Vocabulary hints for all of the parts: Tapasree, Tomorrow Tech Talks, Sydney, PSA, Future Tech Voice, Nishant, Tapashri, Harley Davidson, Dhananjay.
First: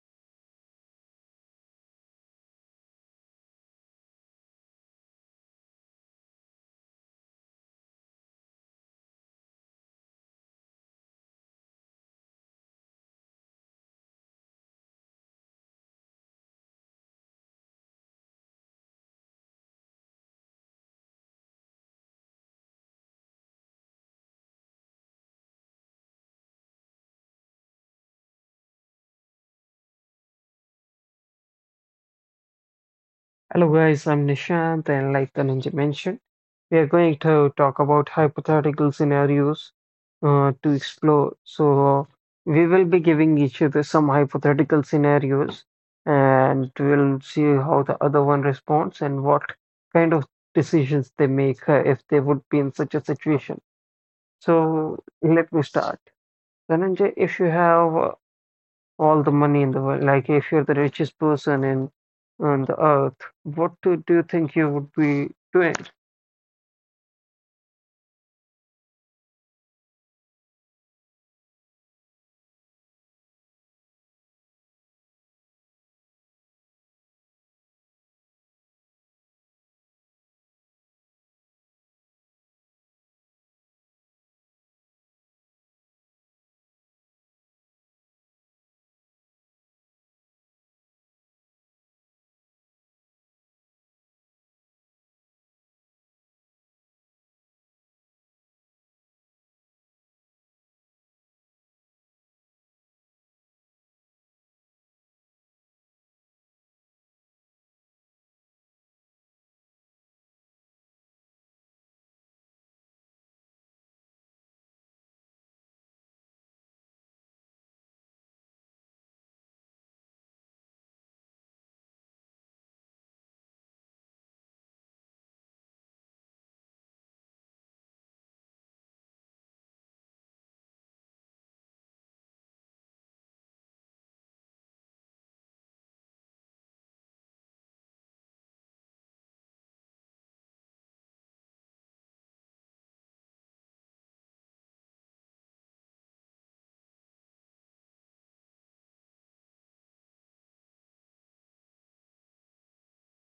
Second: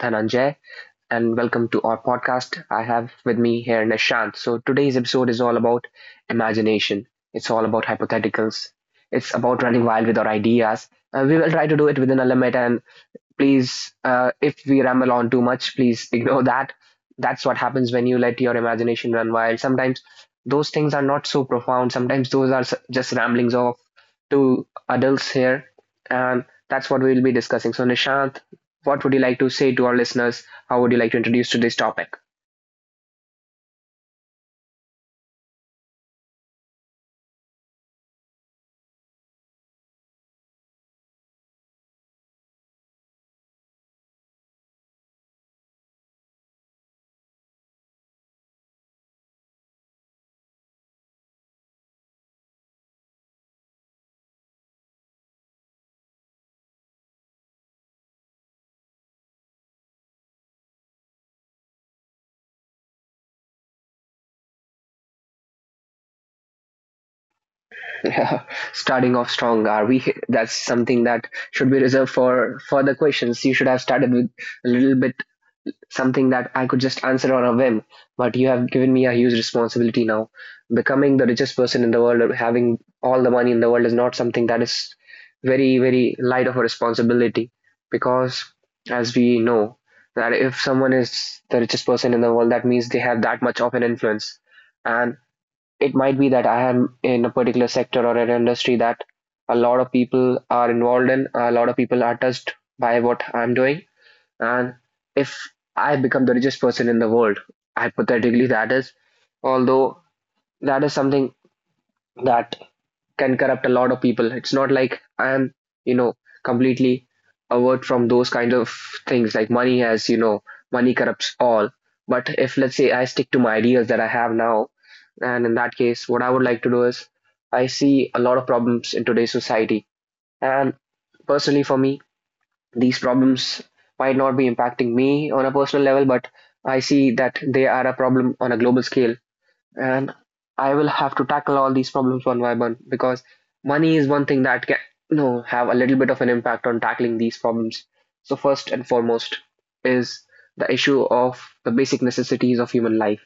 Dhananjay, and welcome to our podcast. I have with me here Nishant. So, today's episode is all about imagination, it's all about hypotheticals, it's about running wild with our ideas. We will try to do it within a limit, and please, if we ramble on too much, please ignore that. That's what happens when you let your imagination run wild. Sometimes those things are not so profound, sometimes those are just ramblings of two adults here. And that's what we will be discussing. So, Nishant, what would you like to say to our listeners? How would you like to introduce today's topic? Hello guys, I'm Nishant and like Dhananjay mentioned, we are going to talk about hypothetical scenarios to explore. So we will be giving each other some hypothetical scenarios and we'll see how the other one responds and what kind of decisions they make if they would be in such a situation. So let me start. Dhananjay, if you have all the money in the world. Like, if you're the richest person in on the Earth, what do you think you would be doing? Starting off strong, are we? That's something that should be reserved for further questions. You should have started with a little bit, something that I could just answer on a whim. But you have given me a huge responsibility now. Becoming the richest person in the world or having all the money in the world is not something that is very, very light of a responsibility, because, as we know, that if someone is the richest person in the world, that means they have that much of an influence. And it might be that I am in a particular sector or an industry that a lot of people are involved in, a lot of people are touched by what I'm doing, and if I become the richest person in the world, hypothetically, that is, although that is something that can corrupt a lot of people. It's not like I am, you know, completely avert from those kind of things. Like money has, money corrupts all. But if, let's say, I stick to my ideas that I have now, and in that case, what I would like to do is I see a lot of problems in today's society. And personally, for me, these problems might not be impacting me on a personal level, but I see that they are a problem on a global scale. And I will have to tackle all these problems one by one, because money is one thing that can, have a little bit of an impact on tackling these problems. So, first and foremost is the issue of the basic necessities of human life,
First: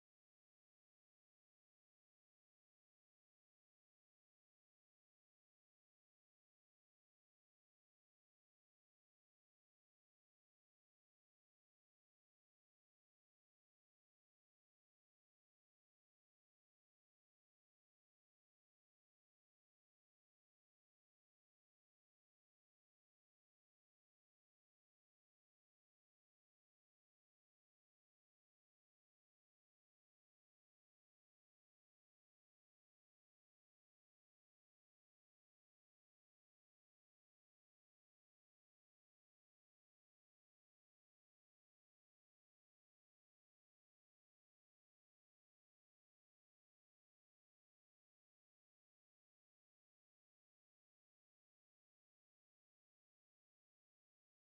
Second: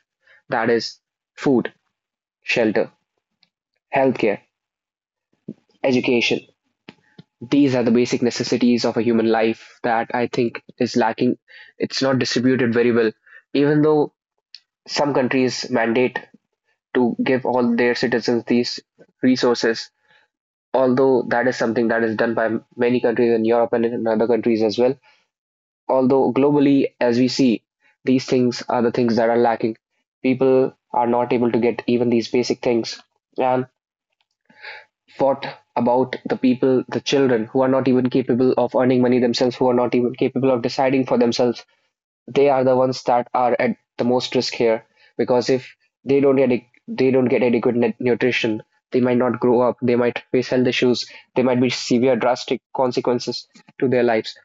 that is, food, shelter, healthcare, education. These are the basic necessities of a human life that I think is lacking. It's not distributed very well, even though some countries mandate to give all their citizens these resources. Although that is something that is done by many countries in Europe and in other countries as well. Although globally, as we see, these things are the things that are lacking. People are not able to get even these basic things. And what about the people, the children, who are not even capable of earning money themselves, who are not even capable of deciding for themselves? They are the ones that are at the most risk here because if they don't get they don't get adequate nutrition, they might not grow up, they might face health issues, they might be severe drastic consequences to their lives.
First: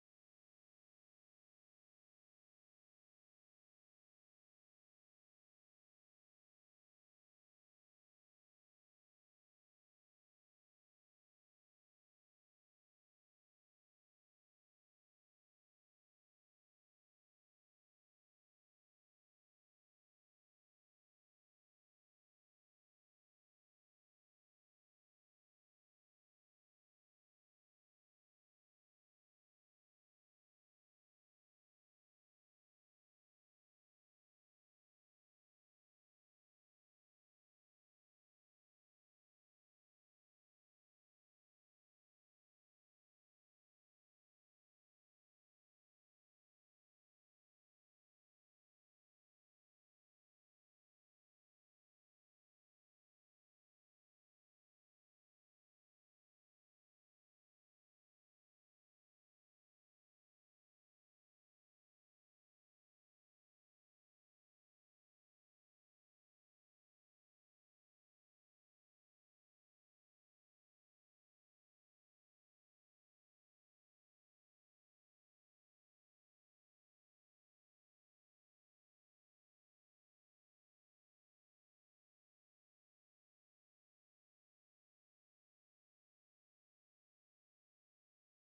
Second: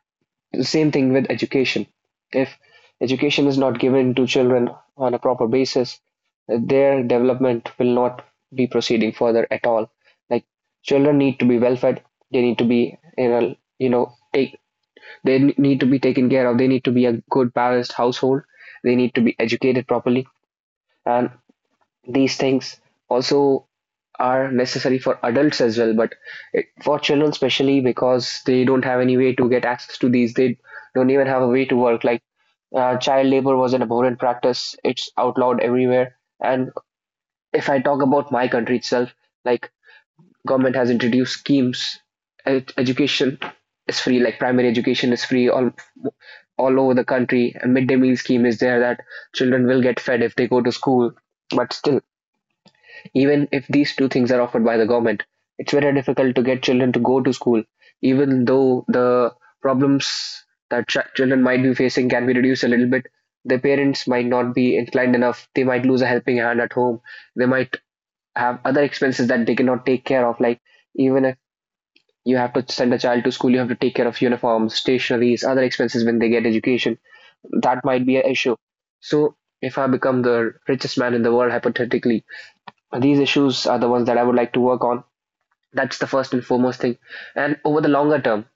The same thing with education. If education is not given to children on a proper basis, their development will not be proceeding further at all. Like children need to be well fed, they need to be in a you know take they need to be taken care of, they need to be a good balanced household, they need to be educated properly, and these things also are necessary for adults as well, but it, for children especially because they don't have any way to get access to these, they don't even have a way to work. Like child labor was an abhorrent practice, it's outlawed everywhere. And if I talk about my country itself, like, government has introduced schemes. Education is free, like primary education is free, all over the country. A midday meal scheme is there, that children will get fed if they go to school. But still, even if these two things are offered by the government, it's very difficult to get children to go to school, even though the problems that children might be facing can be reduced a little bit. Their parents might not be inclined enough. They might lose a helping hand at home. They might have other expenses that they cannot take care of. Like, even if you have to send a child to school, you have to take care of uniforms, stationaries, other expenses when they get education. That might be an issue. So, if I become the richest man in the world, hypothetically, these issues are the ones that I would like to work on. That's the first and foremost thing. And over the longer term,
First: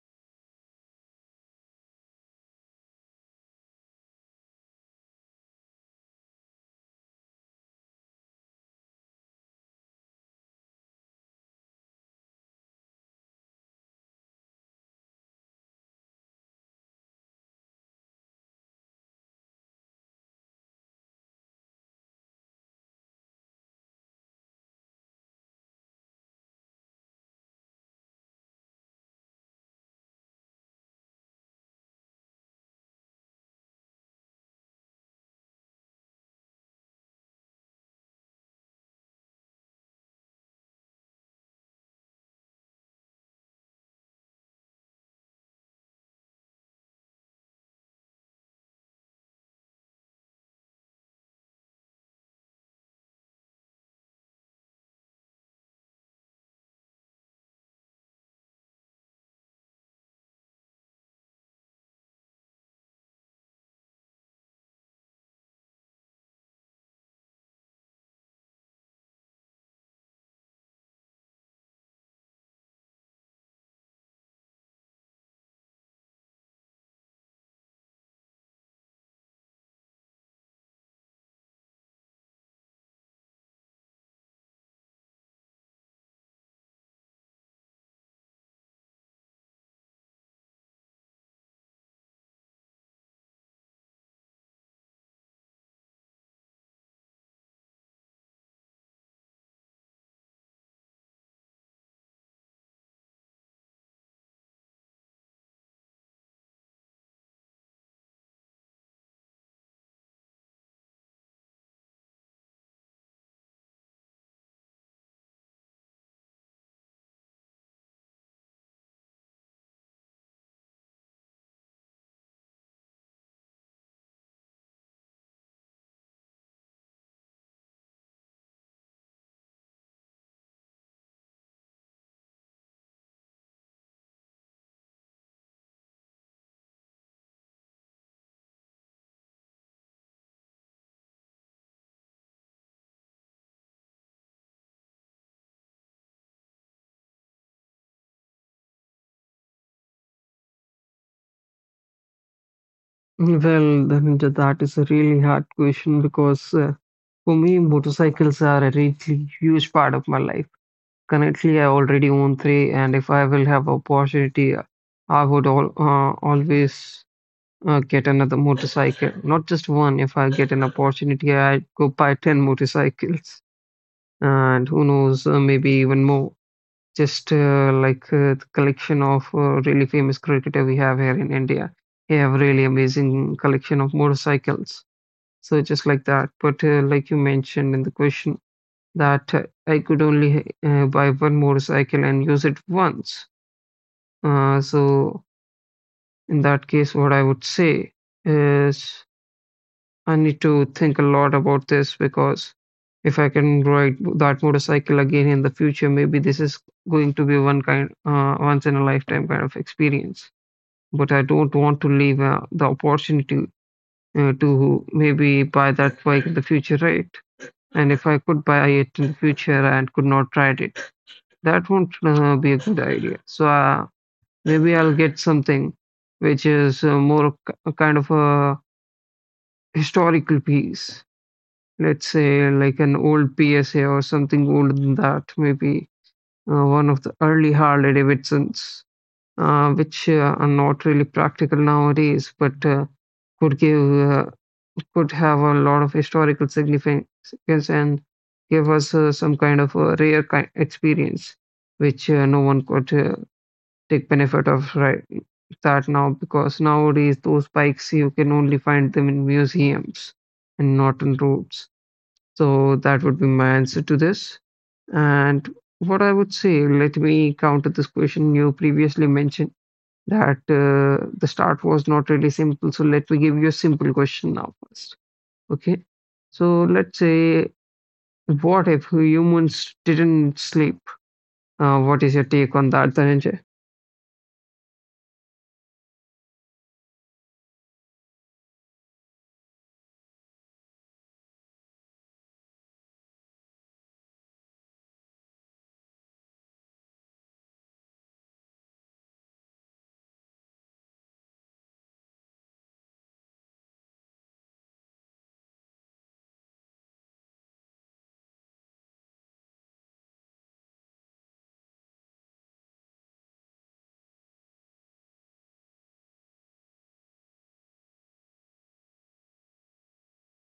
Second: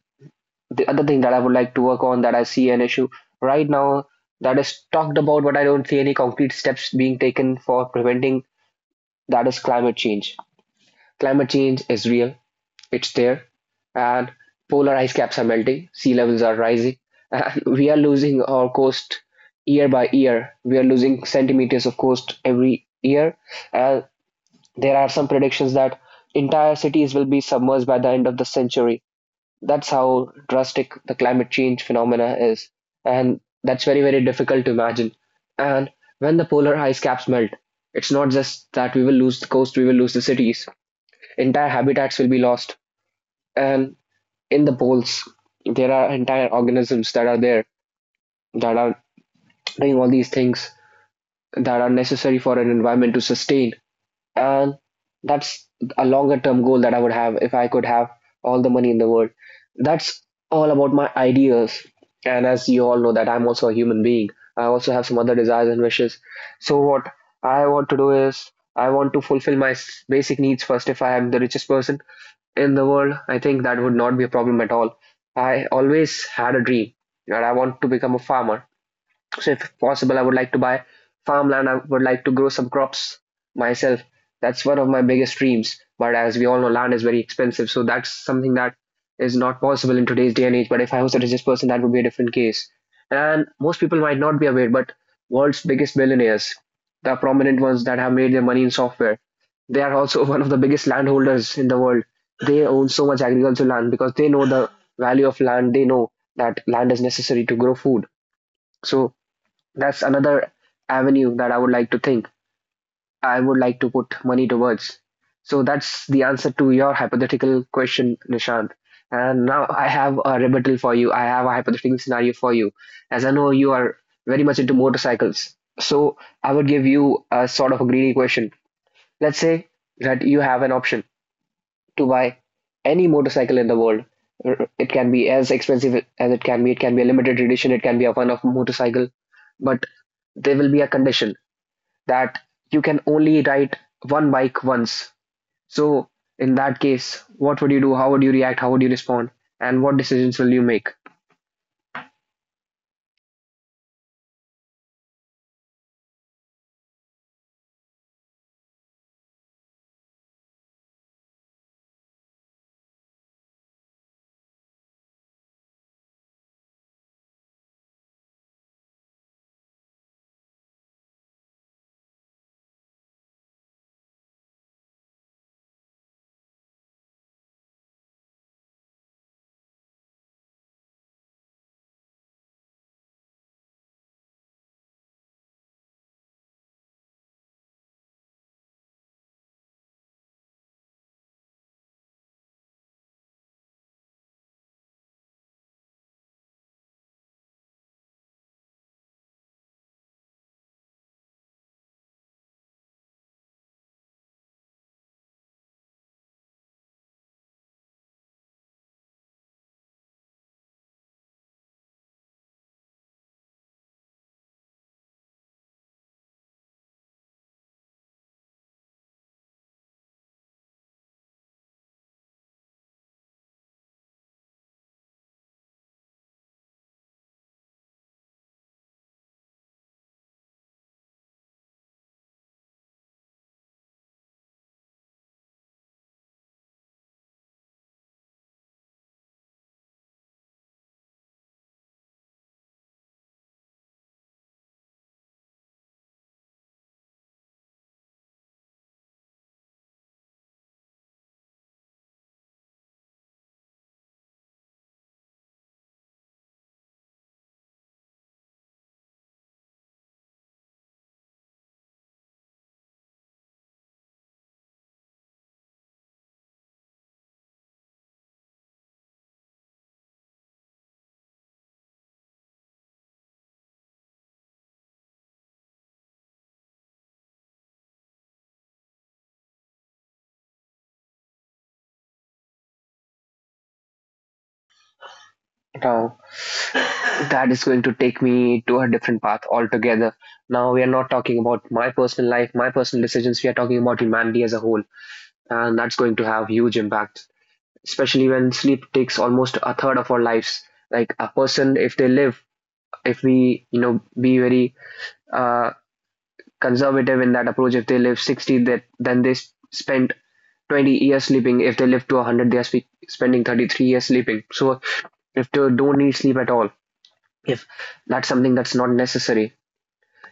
the other thing that I would like to work on, that I see an issue right now, that is talked about, but I don't see any concrete steps being taken for preventing, that is climate change. Climate change is real, it's there, and polar ice caps are melting, sea levels are rising, and we are losing our coast year by year. We are losing centimeters of coast every year, and there are some predictions that entire cities will be submerged by the end of the century. That's how drastic the climate change phenomena is. And that's very, very difficult to imagine. And when the polar ice caps melt, it's not just that we will lose the coast, we will lose the cities. Entire habitats will be lost. And in the poles, there are entire organisms that are there that are doing all these things that are necessary for an environment to sustain. And that's a longer term goal that I would have if I could have all the money in the world. That's all about my ideas. And as you all know that I'm also a human being. I also have some other desires and wishes. So what I want to do is I want to fulfill my basic needs first if I am the richest person in the world. I think that would not be a problem at all. I always had a dream that I want to become a farmer. So if possible, I would like to buy farmland. I would like to grow some crops myself. That's one of my biggest dreams. But as we all know, land is very expensive. So that's something that is not possible in today's day and age. But if I was a richest person, that would be a different case. And most people might not be aware, but world's biggest billionaires, the prominent ones that have made their money in software, they are also one of the biggest landholders in the world. They own so much agricultural land because they know the value of land. They know that land is necessary to grow food. So that's another avenue that I would like to think. I would like to put money towards. So that's the answer to your hypothetical question, Nishant. And now I have a rebuttal for you. I have a hypothetical scenario for you. As I know you are very much into motorcycles. So I would give you a sort of a greedy question. Let's say that you have an option to buy any motorcycle in the world. It can be as expensive as it can be. It can be a limited edition. It can be a one-off motorcycle. But there will be a condition that you can only ride one bike once. So, in that case, what would you do? How would you react? How would you respond? And what decisions will you make? Well, Dhananjay, that is a really hard question because for me, motorcycles are a really huge part of my life. Currently, I already own three, and if I will have opportunity, I would all always get another motorcycle. Not just one. If I get an opportunity, I go buy ten motorcycles, and who knows, maybe even more. Just like the collection of really famous cricketer we have here in India. We have really amazing collection of motorcycles. So just like that. But like you mentioned in the question that I could only buy one motorcycle and use it once. So in that case, what I would say is I need to think a lot about this because if I can ride that motorcycle again in the future, maybe this is going to be once in a lifetime kind of experience. But I don't want to leave the opportunity to maybe buy that bike in the future, right? And if I could buy it in the future and could not ride it, that won't be a good idea. So maybe I'll get something which is a kind of a historical piece, let's say like an old PSA or something older than that, maybe one of the early Harley Davidsons, which are not really practical nowadays, but could give uh, could have a lot of historical significance and give us some kind of a rare kind experience, which no one could take benefit of right that now because nowadays those bikes you can only find them in museums and not on roads. So that would be my answer to this. And what I would say, let me counter this question you previously mentioned that the start was not really simple. So let me give you a simple question now first. Okay. So let's say, what if humans didn't sleep? What is your take on that, Dhananjay? Now, that is going to take me to a different path altogether. Now, we are not talking about my personal life, my personal decisions. We are talking about humanity as a whole. And that's going to have huge impact, especially when sleep takes almost a third of our lives. Like a person, if they live, if we, be very uh, conservative in that approach. If they live 60, that then they spend 20 years sleeping. If they live to 100, they are spending 33 years sleeping. So if they don't need sleep at all, if that's something that's not necessary,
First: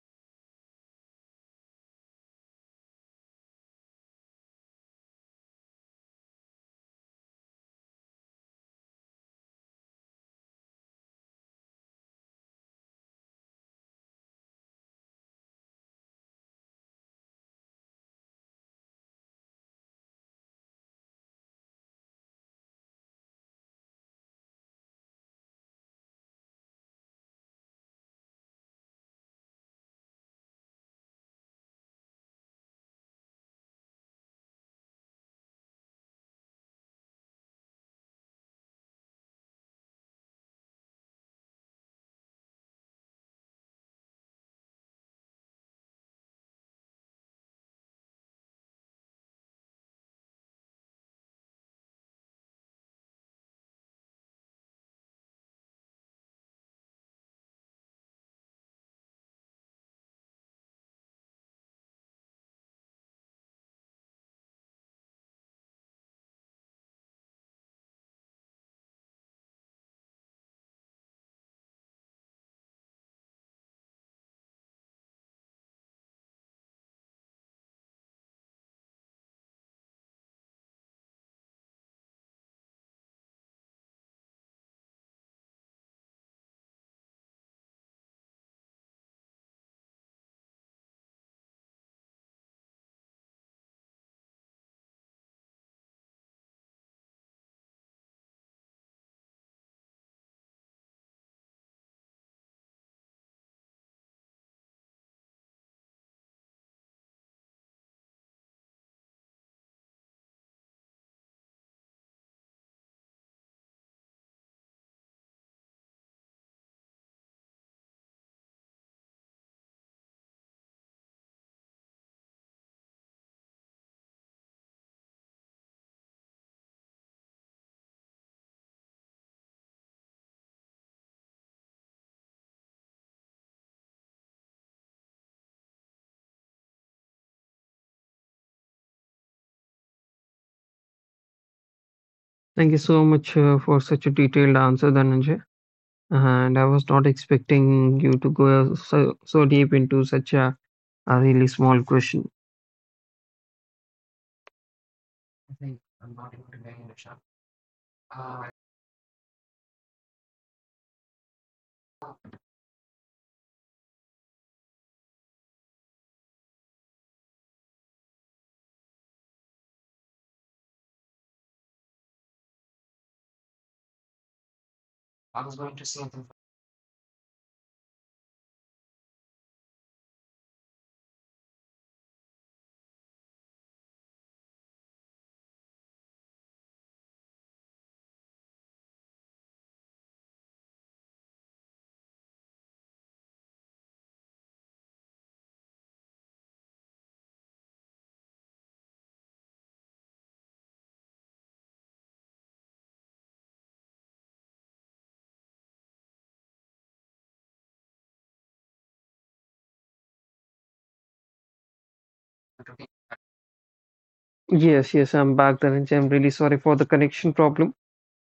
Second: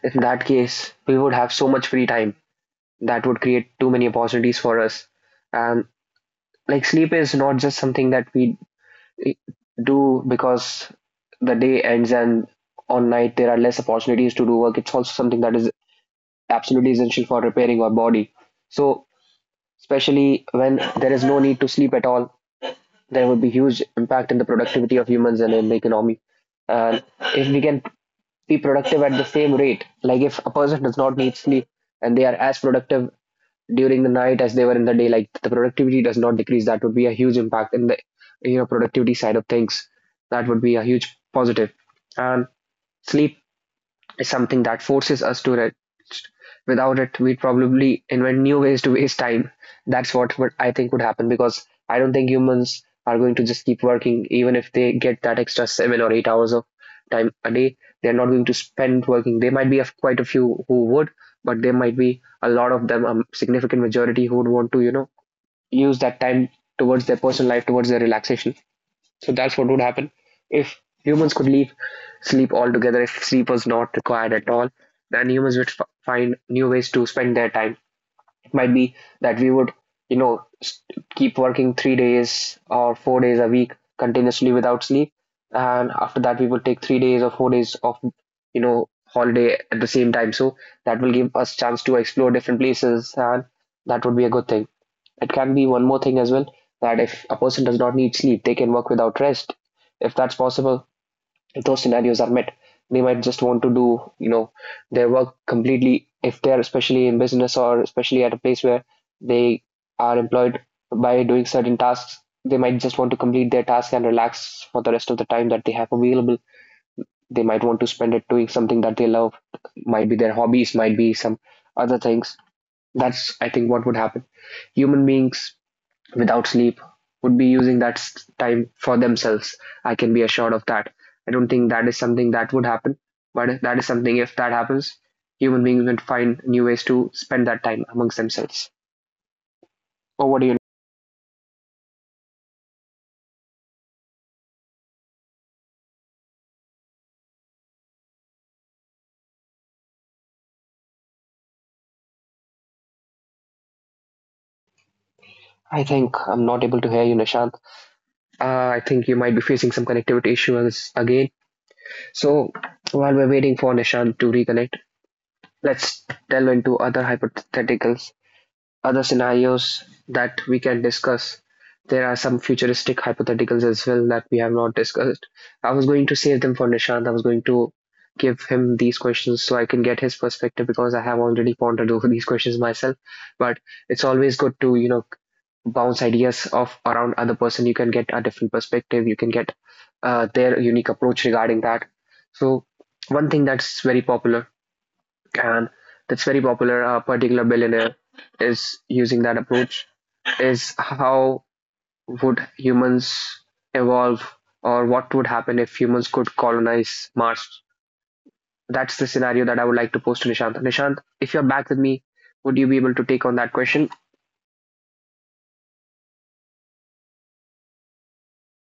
in that case, we would have so much free time that would create too many opportunities for us. And like sleep is not just something that we eh, do because the day ends and on night there are less opportunities to do work. It's also something that is absolutely essential for repairing our body. So especially when there is no need to sleep at all. There would be huge impact in the productivity of humans and in the economy. And if we can be productive at the same rate, like if a person does not need sleep and they are as productive during the night as they were in the day, like the productivity does not decrease. That would be a huge impact in the productivity side of things. That would be a huge positive. And sleep is something that forces us to rest. Without it, we'd probably invent new ways to waste time. That's what I think would happen, because I don't think humans are going to just keep working even if they get that extra 7 or 8 hours of time a day. They're not going to spend working. There might be a, quite a few who would, but there might be a lot of them, a significant majority who would want to, use that time towards their personal life, towards their relaxation. So that's what would happen if humans could leave sleep altogether. If sleep was not required at all, then humans would find new ways to spend their time. It might be that we would, you know, s- keep working 3 days or 4 days a week continuously without sleep, and after that we will take 3 days or 4 days of, holiday at the same time. So that will give us chance to explore different places, and that would be a good thing. It can be one more thing as well, that if a person does not need sleep, they can work without rest. If that's possible, if those scenarios are met, they might just want to do, their work completely, if they're especially in business or especially at a place where they are employed by doing certain tasks. They might just want to complete their task and relax for the rest of the time that they have available. They might want to spend it doing something that they love, might be their hobbies, might be some other things. That's, I think, what would happen. Human beings without sleep would be using that time for themselves. I can be assured of that. I don't think that is something that would happen, but that is something, if that happens, human beings will find new ways to spend that time amongst themselves. Or what do you? Thank you so much for such a detailed answer, Dhananjay. And I was not expecting you to go so, so deep into such a really small question. I I think think I'm I'm not not able able to to hear hear you, you, Nishant. Nishant. Uh, I Uh, think you might be facing some connectivity issues again. So while we're waiting for Nishant to reconnect, let's delve into other hypotheticals, other scenarios that we can discuss. There are some futuristic hypotheticals as well that we have not discussed. I I was was going to going to say save them something. for Nishant. I was going to give him these questions so I can get his perspective, because I have already pondered over these questions myself. But it's always good to, bounce ideas off around other person. You can get a different perspective. You can get their unique approach regarding that. So one thing that's very popular, and that's very popular. A particular billionaire is using that approach. Is how would humans evolve, or what would happen if humans could colonize Mars? That's the scenario that I would like to pose to Nishant. Nishant, if you're back with me, would you be able to take Okay. on that question? Yes, yes, I'm back, Dhananjay. I'm really sorry for the connection problem.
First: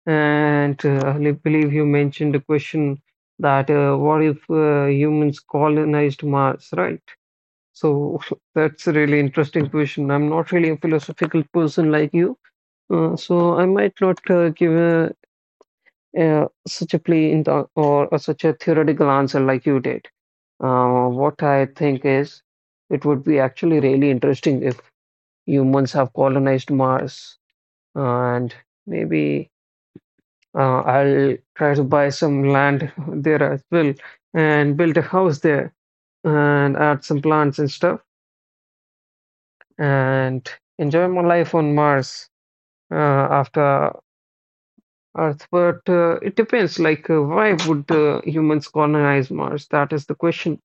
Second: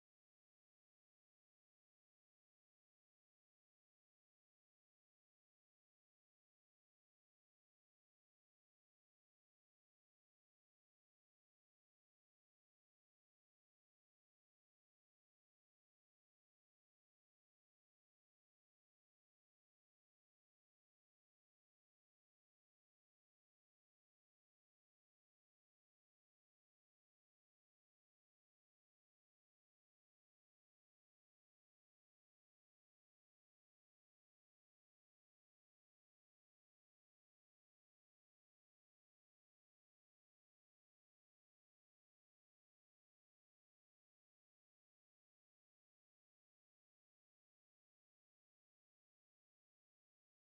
And I believe you mentioned a question that what if humans colonized Mars, right? So that's a really interesting question. I'm not really a philosophical person like you, so I might not give such a play in or such a theoretical answer like you did. What I think is, it would be actually really interesting if humans have colonized Mars, and maybe I'll try to buy some land there as well and build a house there and add some plants and stuff and enjoy my life on Mars after Earth. But it depends, like, why would humans colonize Mars? That is the question.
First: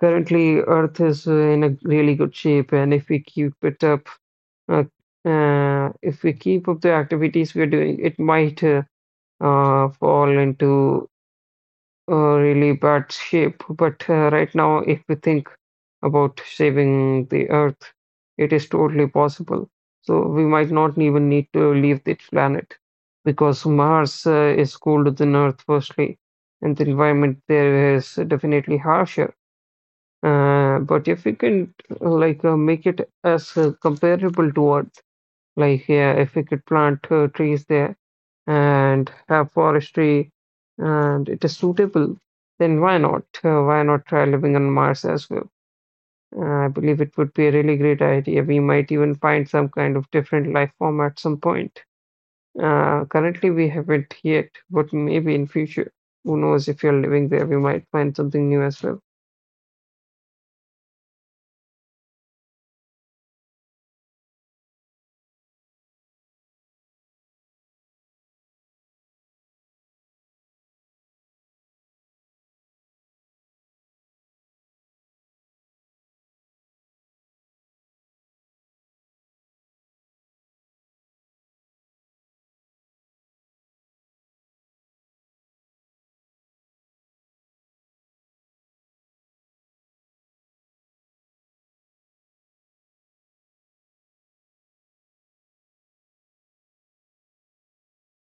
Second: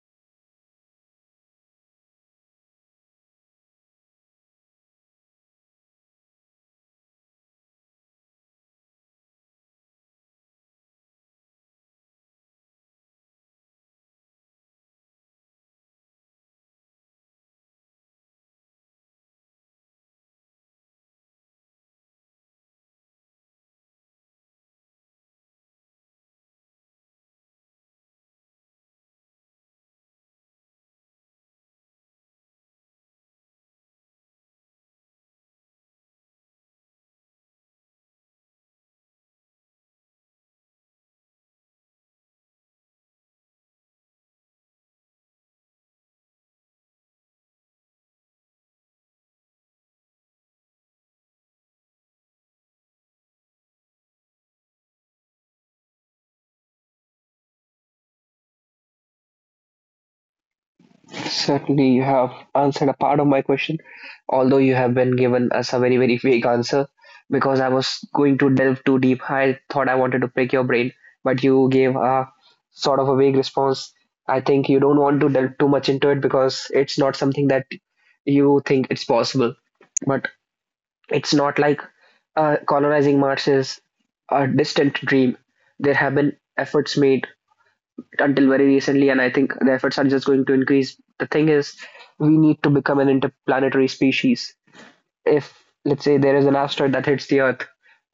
Currently, Earth is in a really good shape, and if we keep it up uh, if we keep up the activities we're doing, it might fall into a really bad shape. But right now, if we think about saving the Earth, it is totally possible. So we might not even need to leave this planet because Mars is colder than Earth, firstly, and the environment there is definitely harsher. But if we can make it as comparable to Earth, like, yeah, if we could plant trees there and have forestry and it is suitable, then why not? Why not try living on Mars as well? I believe it would be a really great idea. We might even find some kind of different life form at some point. Currently, we haven't yet, but maybe in future. Who knows, if you're living there, we might find something new as well. Certainly, you have answered a part of my question, although you have been given us a very, very vague answer, because I was going to delve too deep. I thought I wanted to pick your brain, but you gave a sort of a vague response. I think you don't want to delve too much into it because it's not something that you think it's possible. But it's not like colonizing Mars is a distant dream. There have been efforts made until very recently, and I think the efforts are just going to increase. The thing is, we need to become an interplanetary species. If, let's say, there is an asteroid that hits the Earth,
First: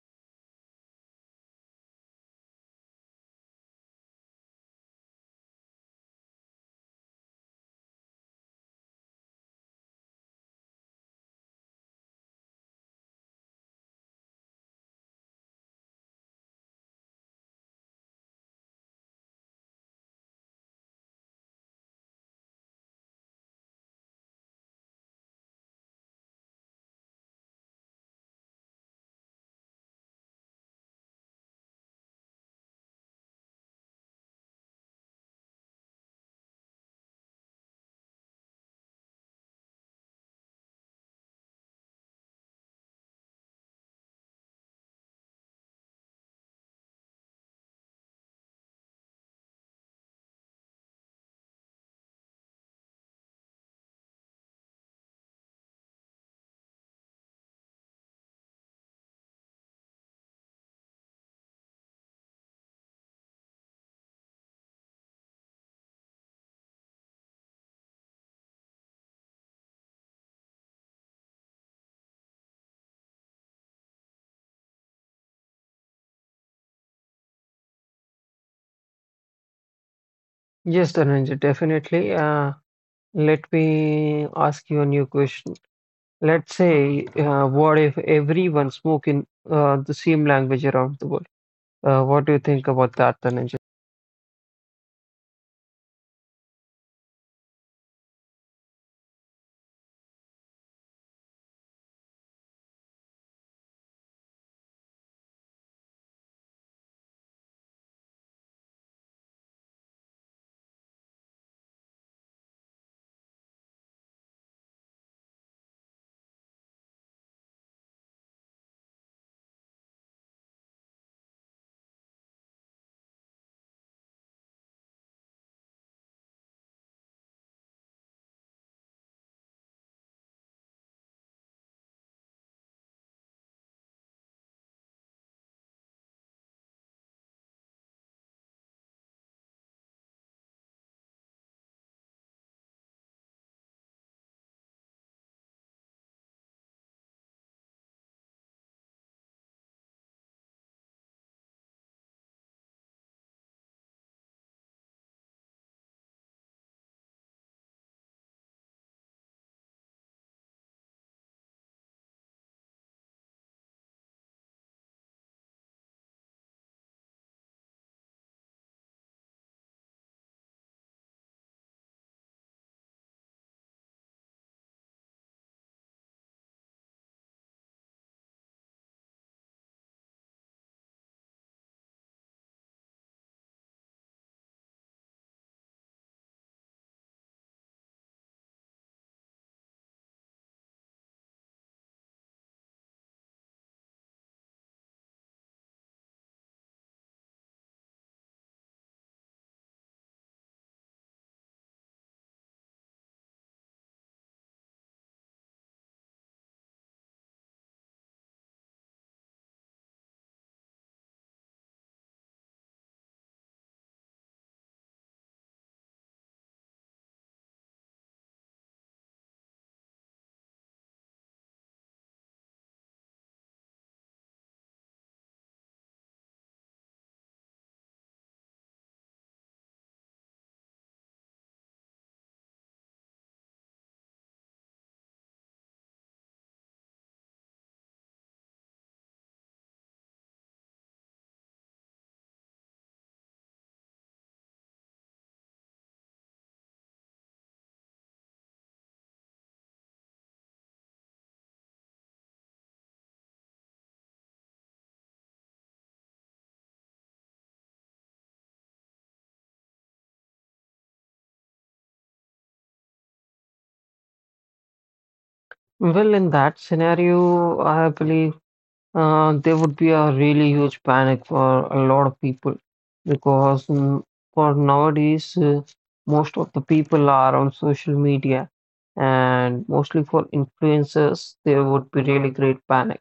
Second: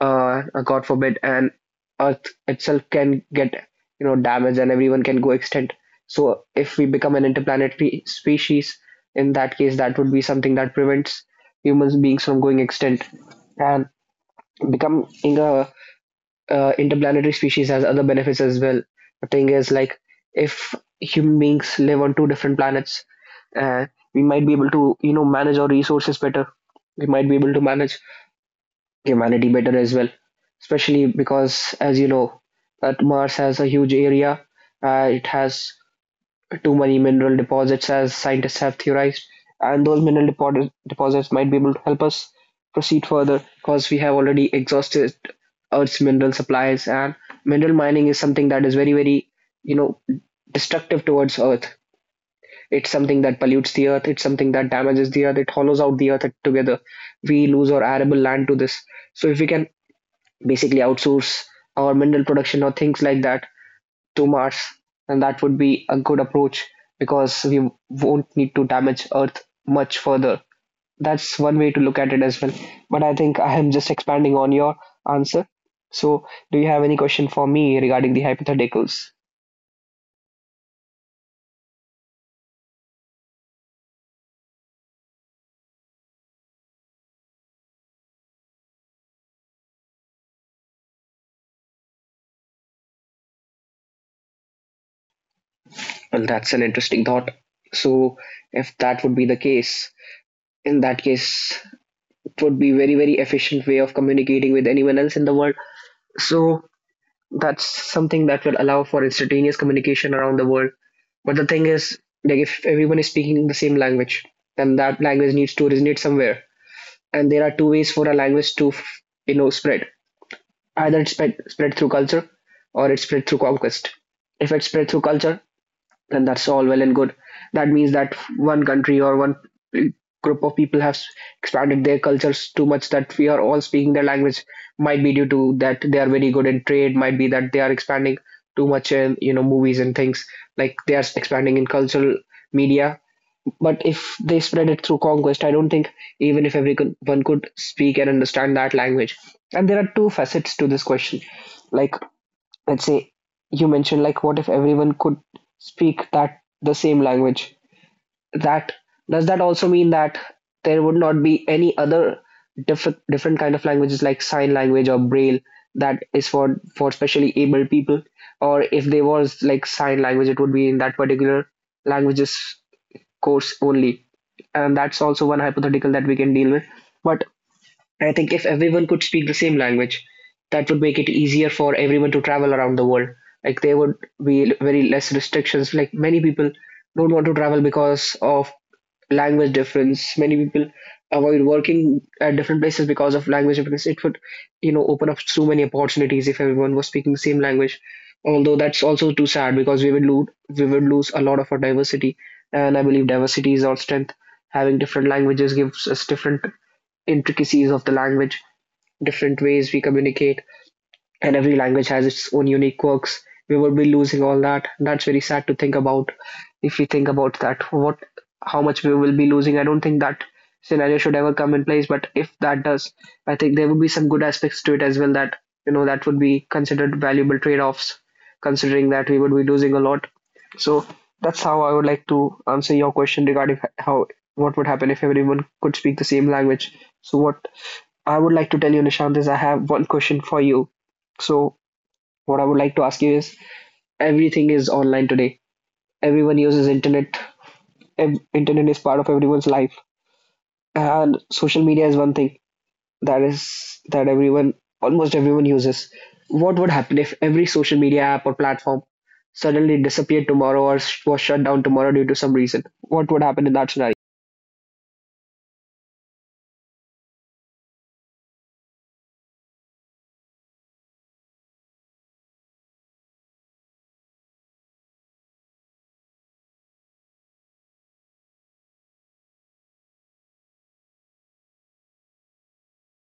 God forbid, and Earth itself can get, damaged and everyone can go extinct. So if we become an interplanetary species, in that case, that would be something that prevents humans beings from going extinct, and becoming a interplanetary species has other benefits as well. The thing is, like, if human beings live on two different planets, uh, we might be able to, manage our resources better. We might be able to manage humanity better as well, especially because, as you know, that Mars has a huge area. It has too many mineral deposits, as scientists have theorized, and those mineral deposits might be able to help us proceed further, because we have already exhausted Earth's mineral supplies, and mineral mining is something that is very, very, you know, destructive towards Earth. It's something that pollutes the Earth. It's something that damages the Earth. It hollows out the Earth together. We lose our arable land to this. So if we can basically outsource our mineral production or things like that to Mars, and that would be a good approach because we won't need to damage Earth much further. That's one way to look at it as well. But I think I am just expanding on your answer. So, do you have any question for me regarding the hypotheticals? Yes, Dhananjay, definitely. Let me ask you a new question. Let's say, what if everyone spoke in the same language around the world? What do you think about that, Dhananjay? Well, that's an interesting thought. So, if that would be the case, in that case, it would be very very efficient way of communicating with anyone else in the world. So, that's something that will allow for instantaneous communication around the world. But the thing is, like if everyone is speaking the same language, then that language needs to resonate somewhere. And there are two ways for a language to, spread. Either it's spread through culture, or it's spread through conquest. If it's spread through culture, then that's all well and good. That means that one country or one group of people has expanded their cultures too much that we are all speaking their language. Might be due to that they are very good in trade. Might be that they are expanding too much in movies and things, like they are expanding in cultural media. But if they spread it through conquest, I don't think even if everyone could speak and understand that language. And there are two facets to this question. Like, let's say, you mentioned like what if everyone could speak that the same language, that does that also mean that there would not be any other different kind of languages like sign language or braille that is for specially able people, or if there was like sign language it would be in that particular languages course only, and that's also one hypothetical that we can deal with. But I think if everyone could speak the same language, that would make it easier for everyone to travel around the world. Like there would be very less restrictions. Like many people don't want to travel because of language difference. Many people avoid working at different places because of language difference. It would, open up so many opportunities if everyone was speaking the same language. Although that's also too sad because we would lose a lot of our diversity. And I believe diversity is our strength. Having different languages gives us different intricacies of the language, different ways we communicate, and every language has its own unique quirks. We would be losing all that. That's very sad to think about. If we think about that, what, how much we will be losing. I don't think that scenario should ever come in place. But if that does, I think there would be some good aspects to it as well. That that would be considered valuable trade-offs, considering that we would be losing a lot. So that's how I would like to answer your question regarding how what would happen if everyone could speak the same language. So what I would like to tell you, Nishant, is I have one question for you. So what I would like to ask you is, everything is online today. Everyone uses internet. Internet is part of everyone's life. And social media is one thing that is that everyone almost everyone uses. What would happen if every social media app or platform suddenly disappeared tomorrow, or was shut down tomorrow due to some reason? What would happen in that scenario? Well, in that scenario, I believe there would be a really huge panic for a lot of people because for nowadays, most of the people are on social media, and mostly for influencers, there would be really great panic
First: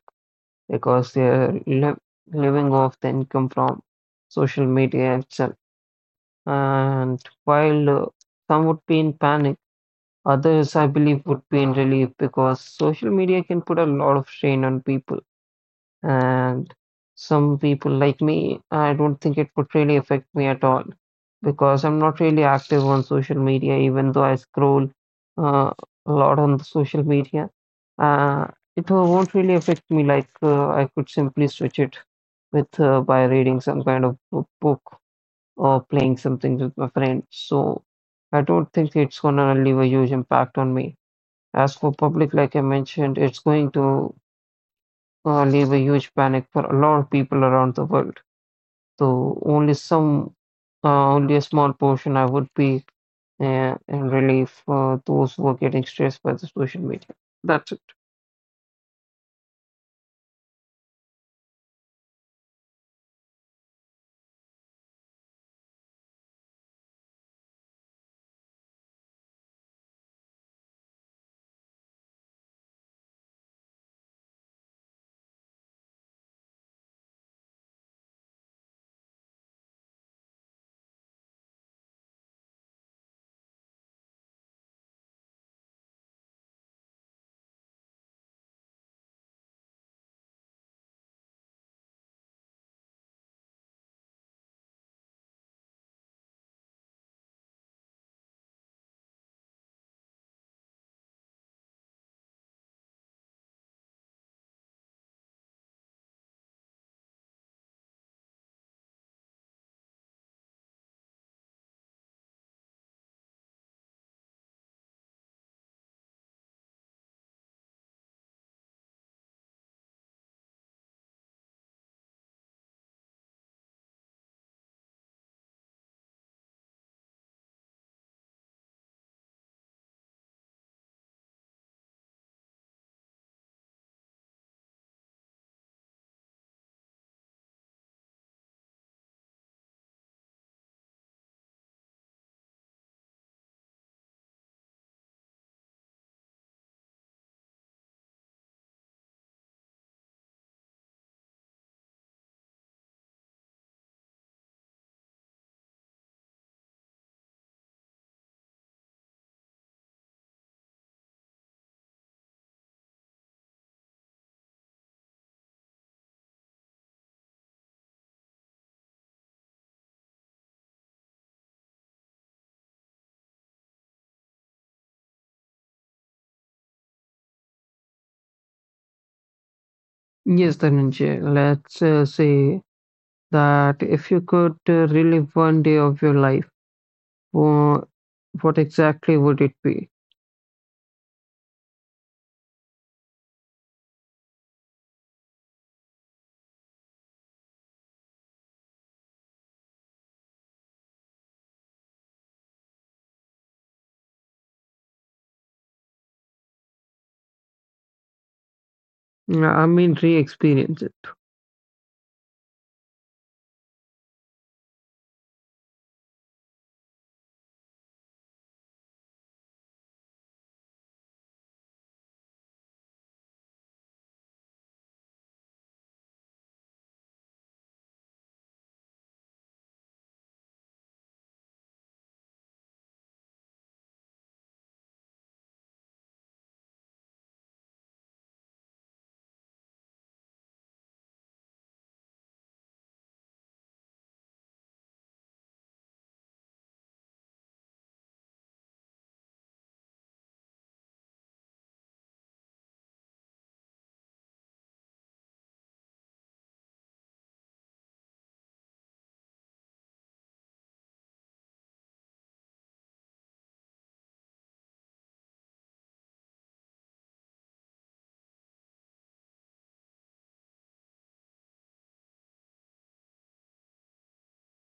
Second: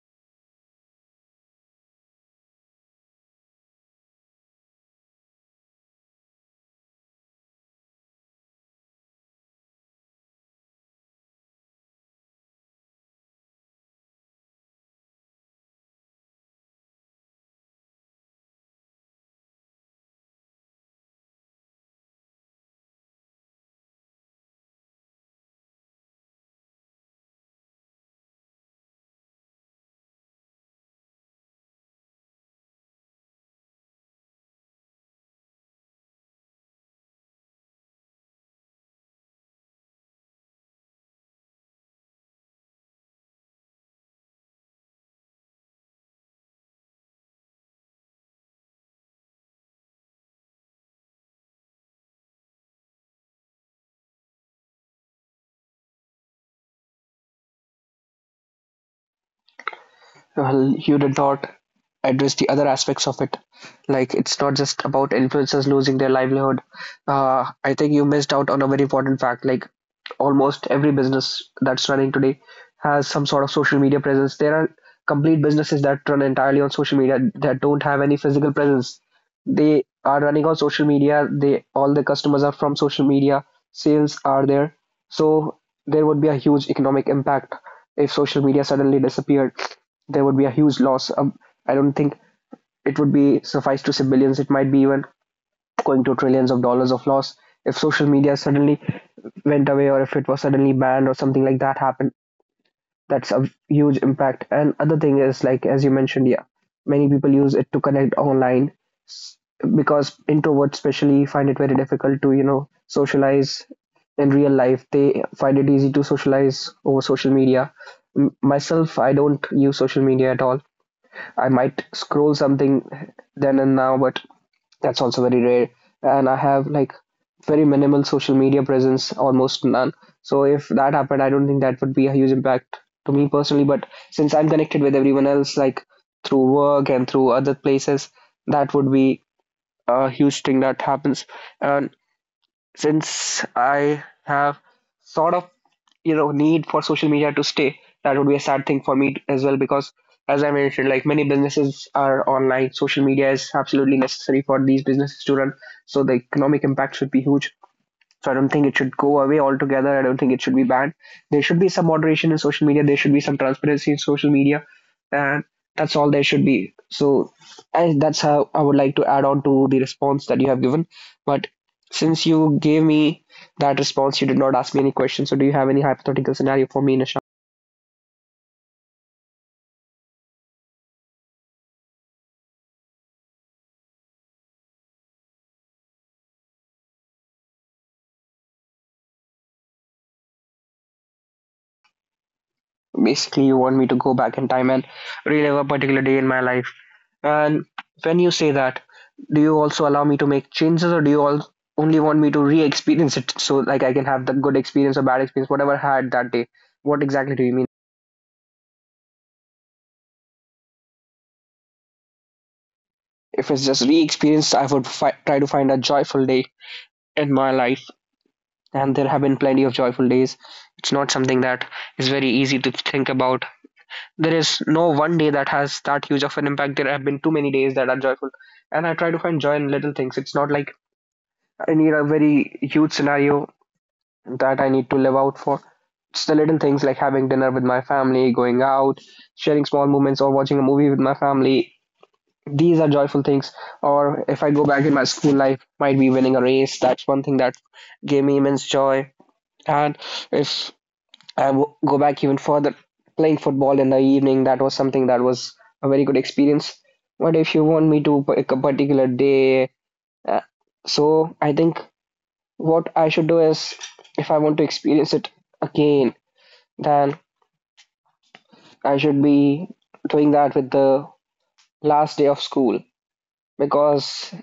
because they're li living off the income from social media itself. And while some would be in panic, others, I believe, would be in relief because social media can put a lot of strain on people. And some people, like me, I don't think it would really affect me at all because I'm not really active on social media, even though I scroll uh, a lot on the social media. Uh, it won't really affect me, like, I could simply switch it with by reading some kind of book or playing something with my friend. So I don't think it's gonna leave a huge impact on me. As for public, like I mentioned, it's going to leave a huge panic for a lot of people around the world. So only some, only a small portion I would be in relief for those who are getting stressed by the social media. That's it. Well, you did not address the other aspects of it. Like it's not just about influencers losing their livelihood. I think you missed out on a very important fact. Like almost every business that's running today has some sort of social media presence. There are complete businesses that run entirely on social media that don't have any physical presence. They are running on social media. They all the customers are from social media. Sales are there, so there would be a huge economic impact if social media suddenly disappeared. There would be a huge loss. I don't think it would be suffice to say billions. It might be even going to trillions of dollars of loss if social media suddenly went away or if it was suddenly banned or something like that happened. That's a huge impact. And other thing is like as you mentioned, yeah, many people use it to connect online because introverts especially find it very difficult to socialize in real life. They find it easy to socialize over social media. Myself, I don't use social media at all. I might scroll something then and now, but that's also very rare. And I have like very minimal social media presence, almost none. So if that happened, I don't think that would be a huge impact to me personally, but since I'm connected with everyone else, like through work and through other places, that would be a huge thing that happens. And since I have sort of need for social media to stay, that would be a sad thing for me as well, because as I mentioned, like many businesses are online, social media is absolutely necessary for these businesses to run. So the economic impact should be huge. So I don't think it should go away altogether. I don't think it should be banned. There should be some moderation in social media. There should be some transparency in social media, and that's all there should be. So that's how I would like to add on to the response that you have given. But since you gave me that response, you did not ask me any questions. So do you have any hypothetical scenario for me, Nisha? Yes, Dhananjay, let's say that if you could relive one day of your life, wha- what exactly would it be? Basically, you want me to go back in time and relive a particular day in my life. And when you say that, do you also allow me to make changes, or do you all only want me to re-experience it, so like I can have the good experience or bad experience, whatever I had that day? What exactly do you mean? Yeah, I mean, re-experience it. If it's just re-experience, I would try to find a joyful day in my life. And there have been plenty of joyful days. It's not something that is very easy to think about. There is no one day that has that huge of an impact. There have been too many days that are joyful. And I try to find joy in little things. It's not like I need a very huge scenario that I need to live out for. It's the little things like having dinner with my family, going out, sharing small moments, or watching a movie with my family. These are joyful things. Or if I go back in my school life, might be winning a race. That's one thing that gave me immense joy. And if I go back even further, playing football in the evening, that was something that was a very good experience. But if you want me to pick a particular day, uh, so I think what I should do is, if I want to experience it again, then I should be doing that with the last day of school, because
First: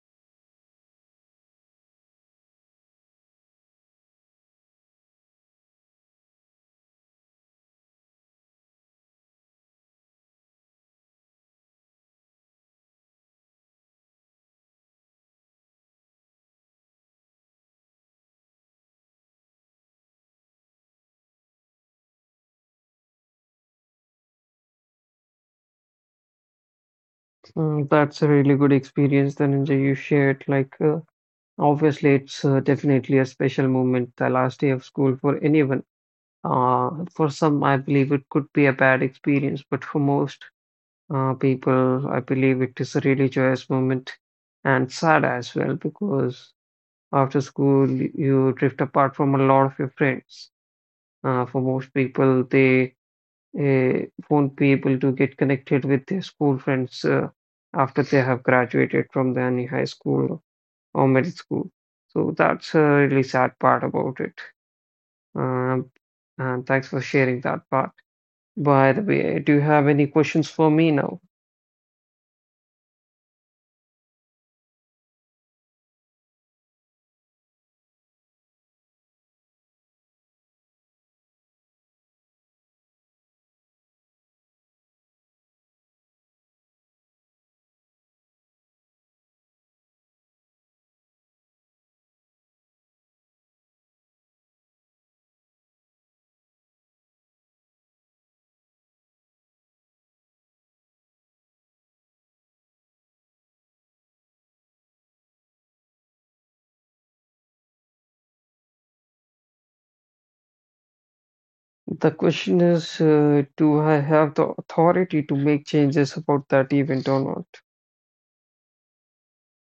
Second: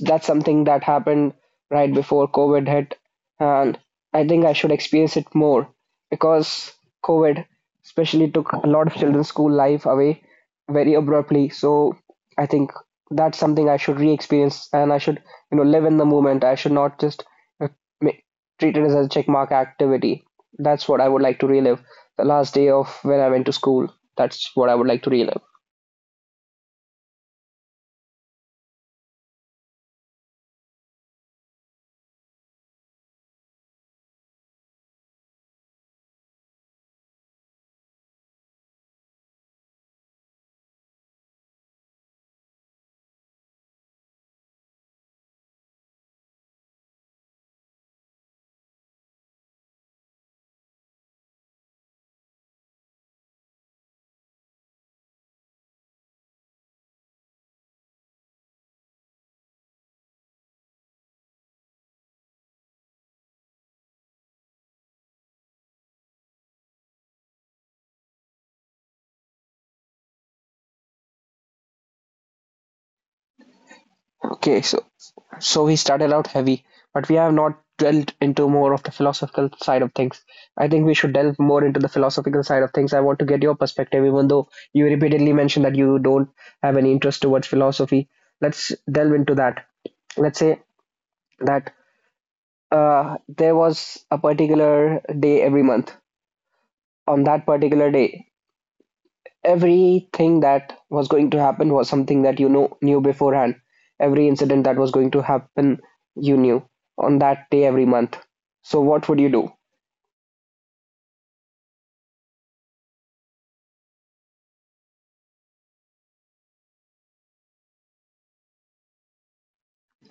that's something that happened right before COVID hit, and I think I should experience it more because COVID especially took a lot of children's school life away very abruptly. So I think that's something I should re-experience, and I should live in the moment. I should not just uh, ma- treat it as a checkmark activity. That's what I would like to relive. The last day of when I went to school. That's what I would like to relive. Mm, that's a really good experience, Dhananjay, you shared. Like, obviously, it's definitely a special moment, the last day of school for anyone. Uh, for some, I believe it could be a bad experience, but for most people, I believe it is a really joyous moment and sad as well because after school, you drift apart from a lot of your friends. For most people, they won't be able to get connected with their school friends after they have graduated from the any high school or middle school. So that's a really sad part about it. Um, and thanks for sharing that part. By the way, do you have any questions for me now? Okay, so he started out heavy, but we have not delved into more of the philosophical side of things. I think we should delve more into the philosophical side of things. I want to get your perspective, even though you repeatedly mentioned that you don't have any interest towards philosophy. Let's delve into that. Let's say that there was a particular day every month. On that particular day, everything that was going to happen was something that knew beforehand. Every incident that was going to happen, you knew, on that day every month. So what would you do? The question is, do I have the authority to make changes about that event or not?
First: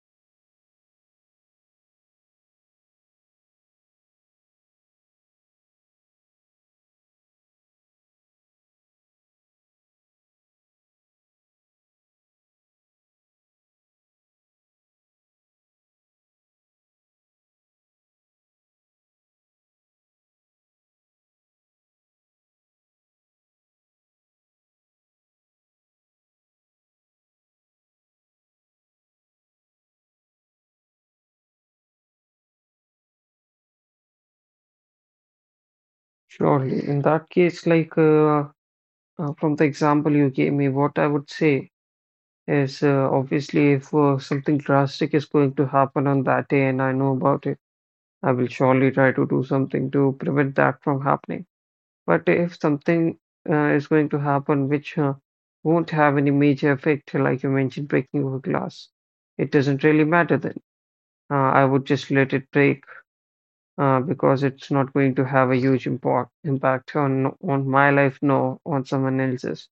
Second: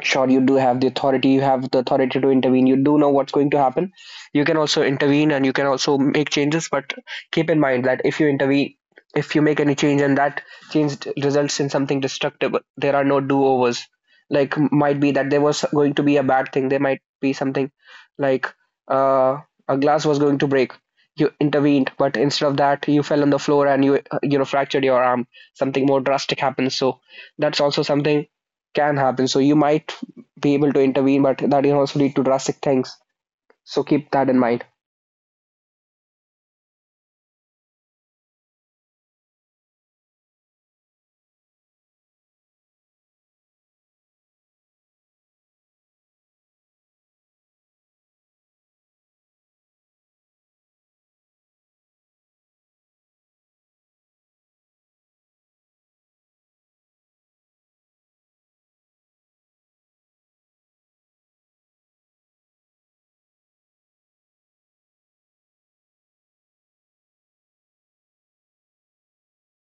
Sure, you do have the authority. You have the authority to intervene. You do know what's going to happen. You can also intervene and you can also make changes, but keep in mind that if you intervene, if you make any change, and that change results in something destructive, there are no do-overs. Like, might be that there was going to be a bad thing. There might be something like, uh, a glass was going to break. You intervened, but instead of that, you fell on the floor and you you know fractured your arm. Something more drastic happens. So that's also something can happen. So you might be able to intervene, but that can also lead to drastic things. So keep that in mind. Surely. In that case, like from the example you gave me, what I would say is obviously if something drastic is going to happen on that day and I know about it, I will surely try to do something to prevent that from happening. But if something is going to happen which won't have any major effect, like you mentioned, breaking of a glass, it doesn't really matter then. I would just let it break because it's not going to have a huge import impact on my life, no, on someone else's.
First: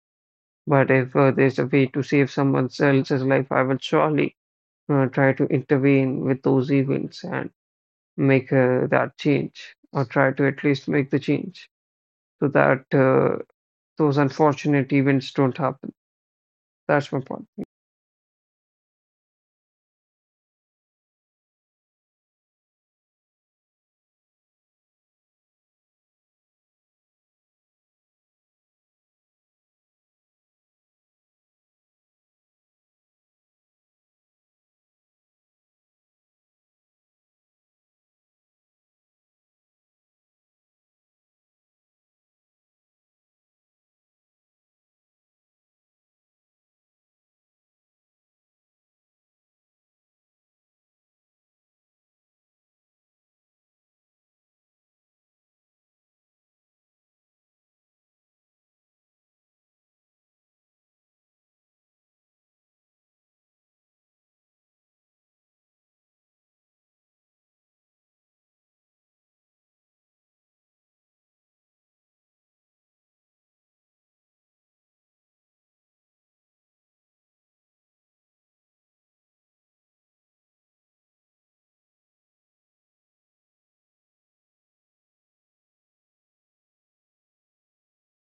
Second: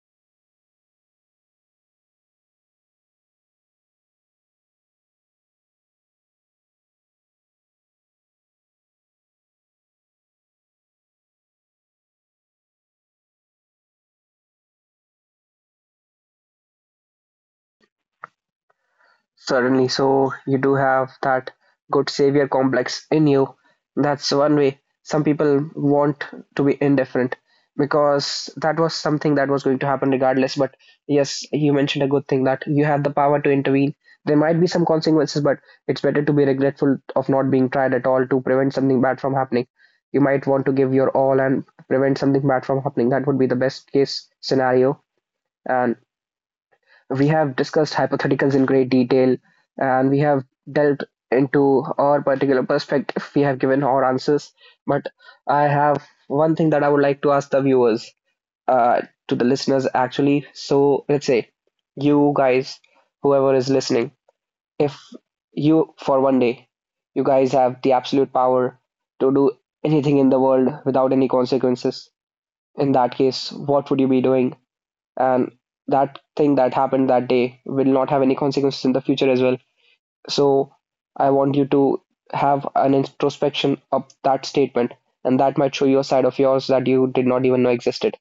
But if there's a way to save someone else's life, I will surely try to intervene with those events and make that change, or try to at least make the change so that those unfortunate events don't happen. That's my point. Certainly. So you do have that good savior complex in you. That's one way. Some people want to be indifferent because that was something that was going to happen regardless. But yes, you mentioned a good thing, that you have the power to intervene. There might be some consequences, but it's better to be regretful of not being tried at all to prevent something bad from happening. You might want to give your all and prevent something bad from happening. That would be the best case scenario. And we have discussed hypotheticals in great detail, and we have delved into our particular perspective. We have given our answers. But I have one thing that I would like to ask the viewers, uh, to the listeners actually. So let's say you guys, whoever is listening, if you for one day, you guys have the absolute power to do anything in the world without any consequences, in that case, what would you be doing? And that thing that happened that day will not have any consequences in the future as well. So I want you to have an introspection of that statement, and that might show you a side of yours that you did not even know existed.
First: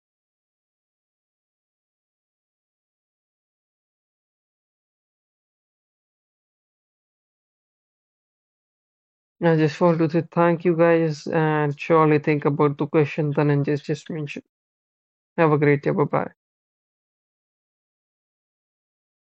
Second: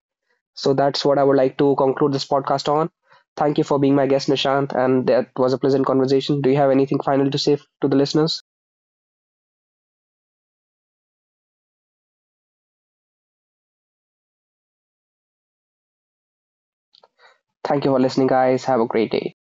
So that's what I would like to conclude this podcast on. Thank you for being my guest, Nishant, and that was a pleasant conversation. Do you have anything final to say to the listeners? I just want to say thank you guys and surely think about the question Dhananjay just mentioned. Have a great day. Bye bye. Thank you for listening, guys. Have a great day.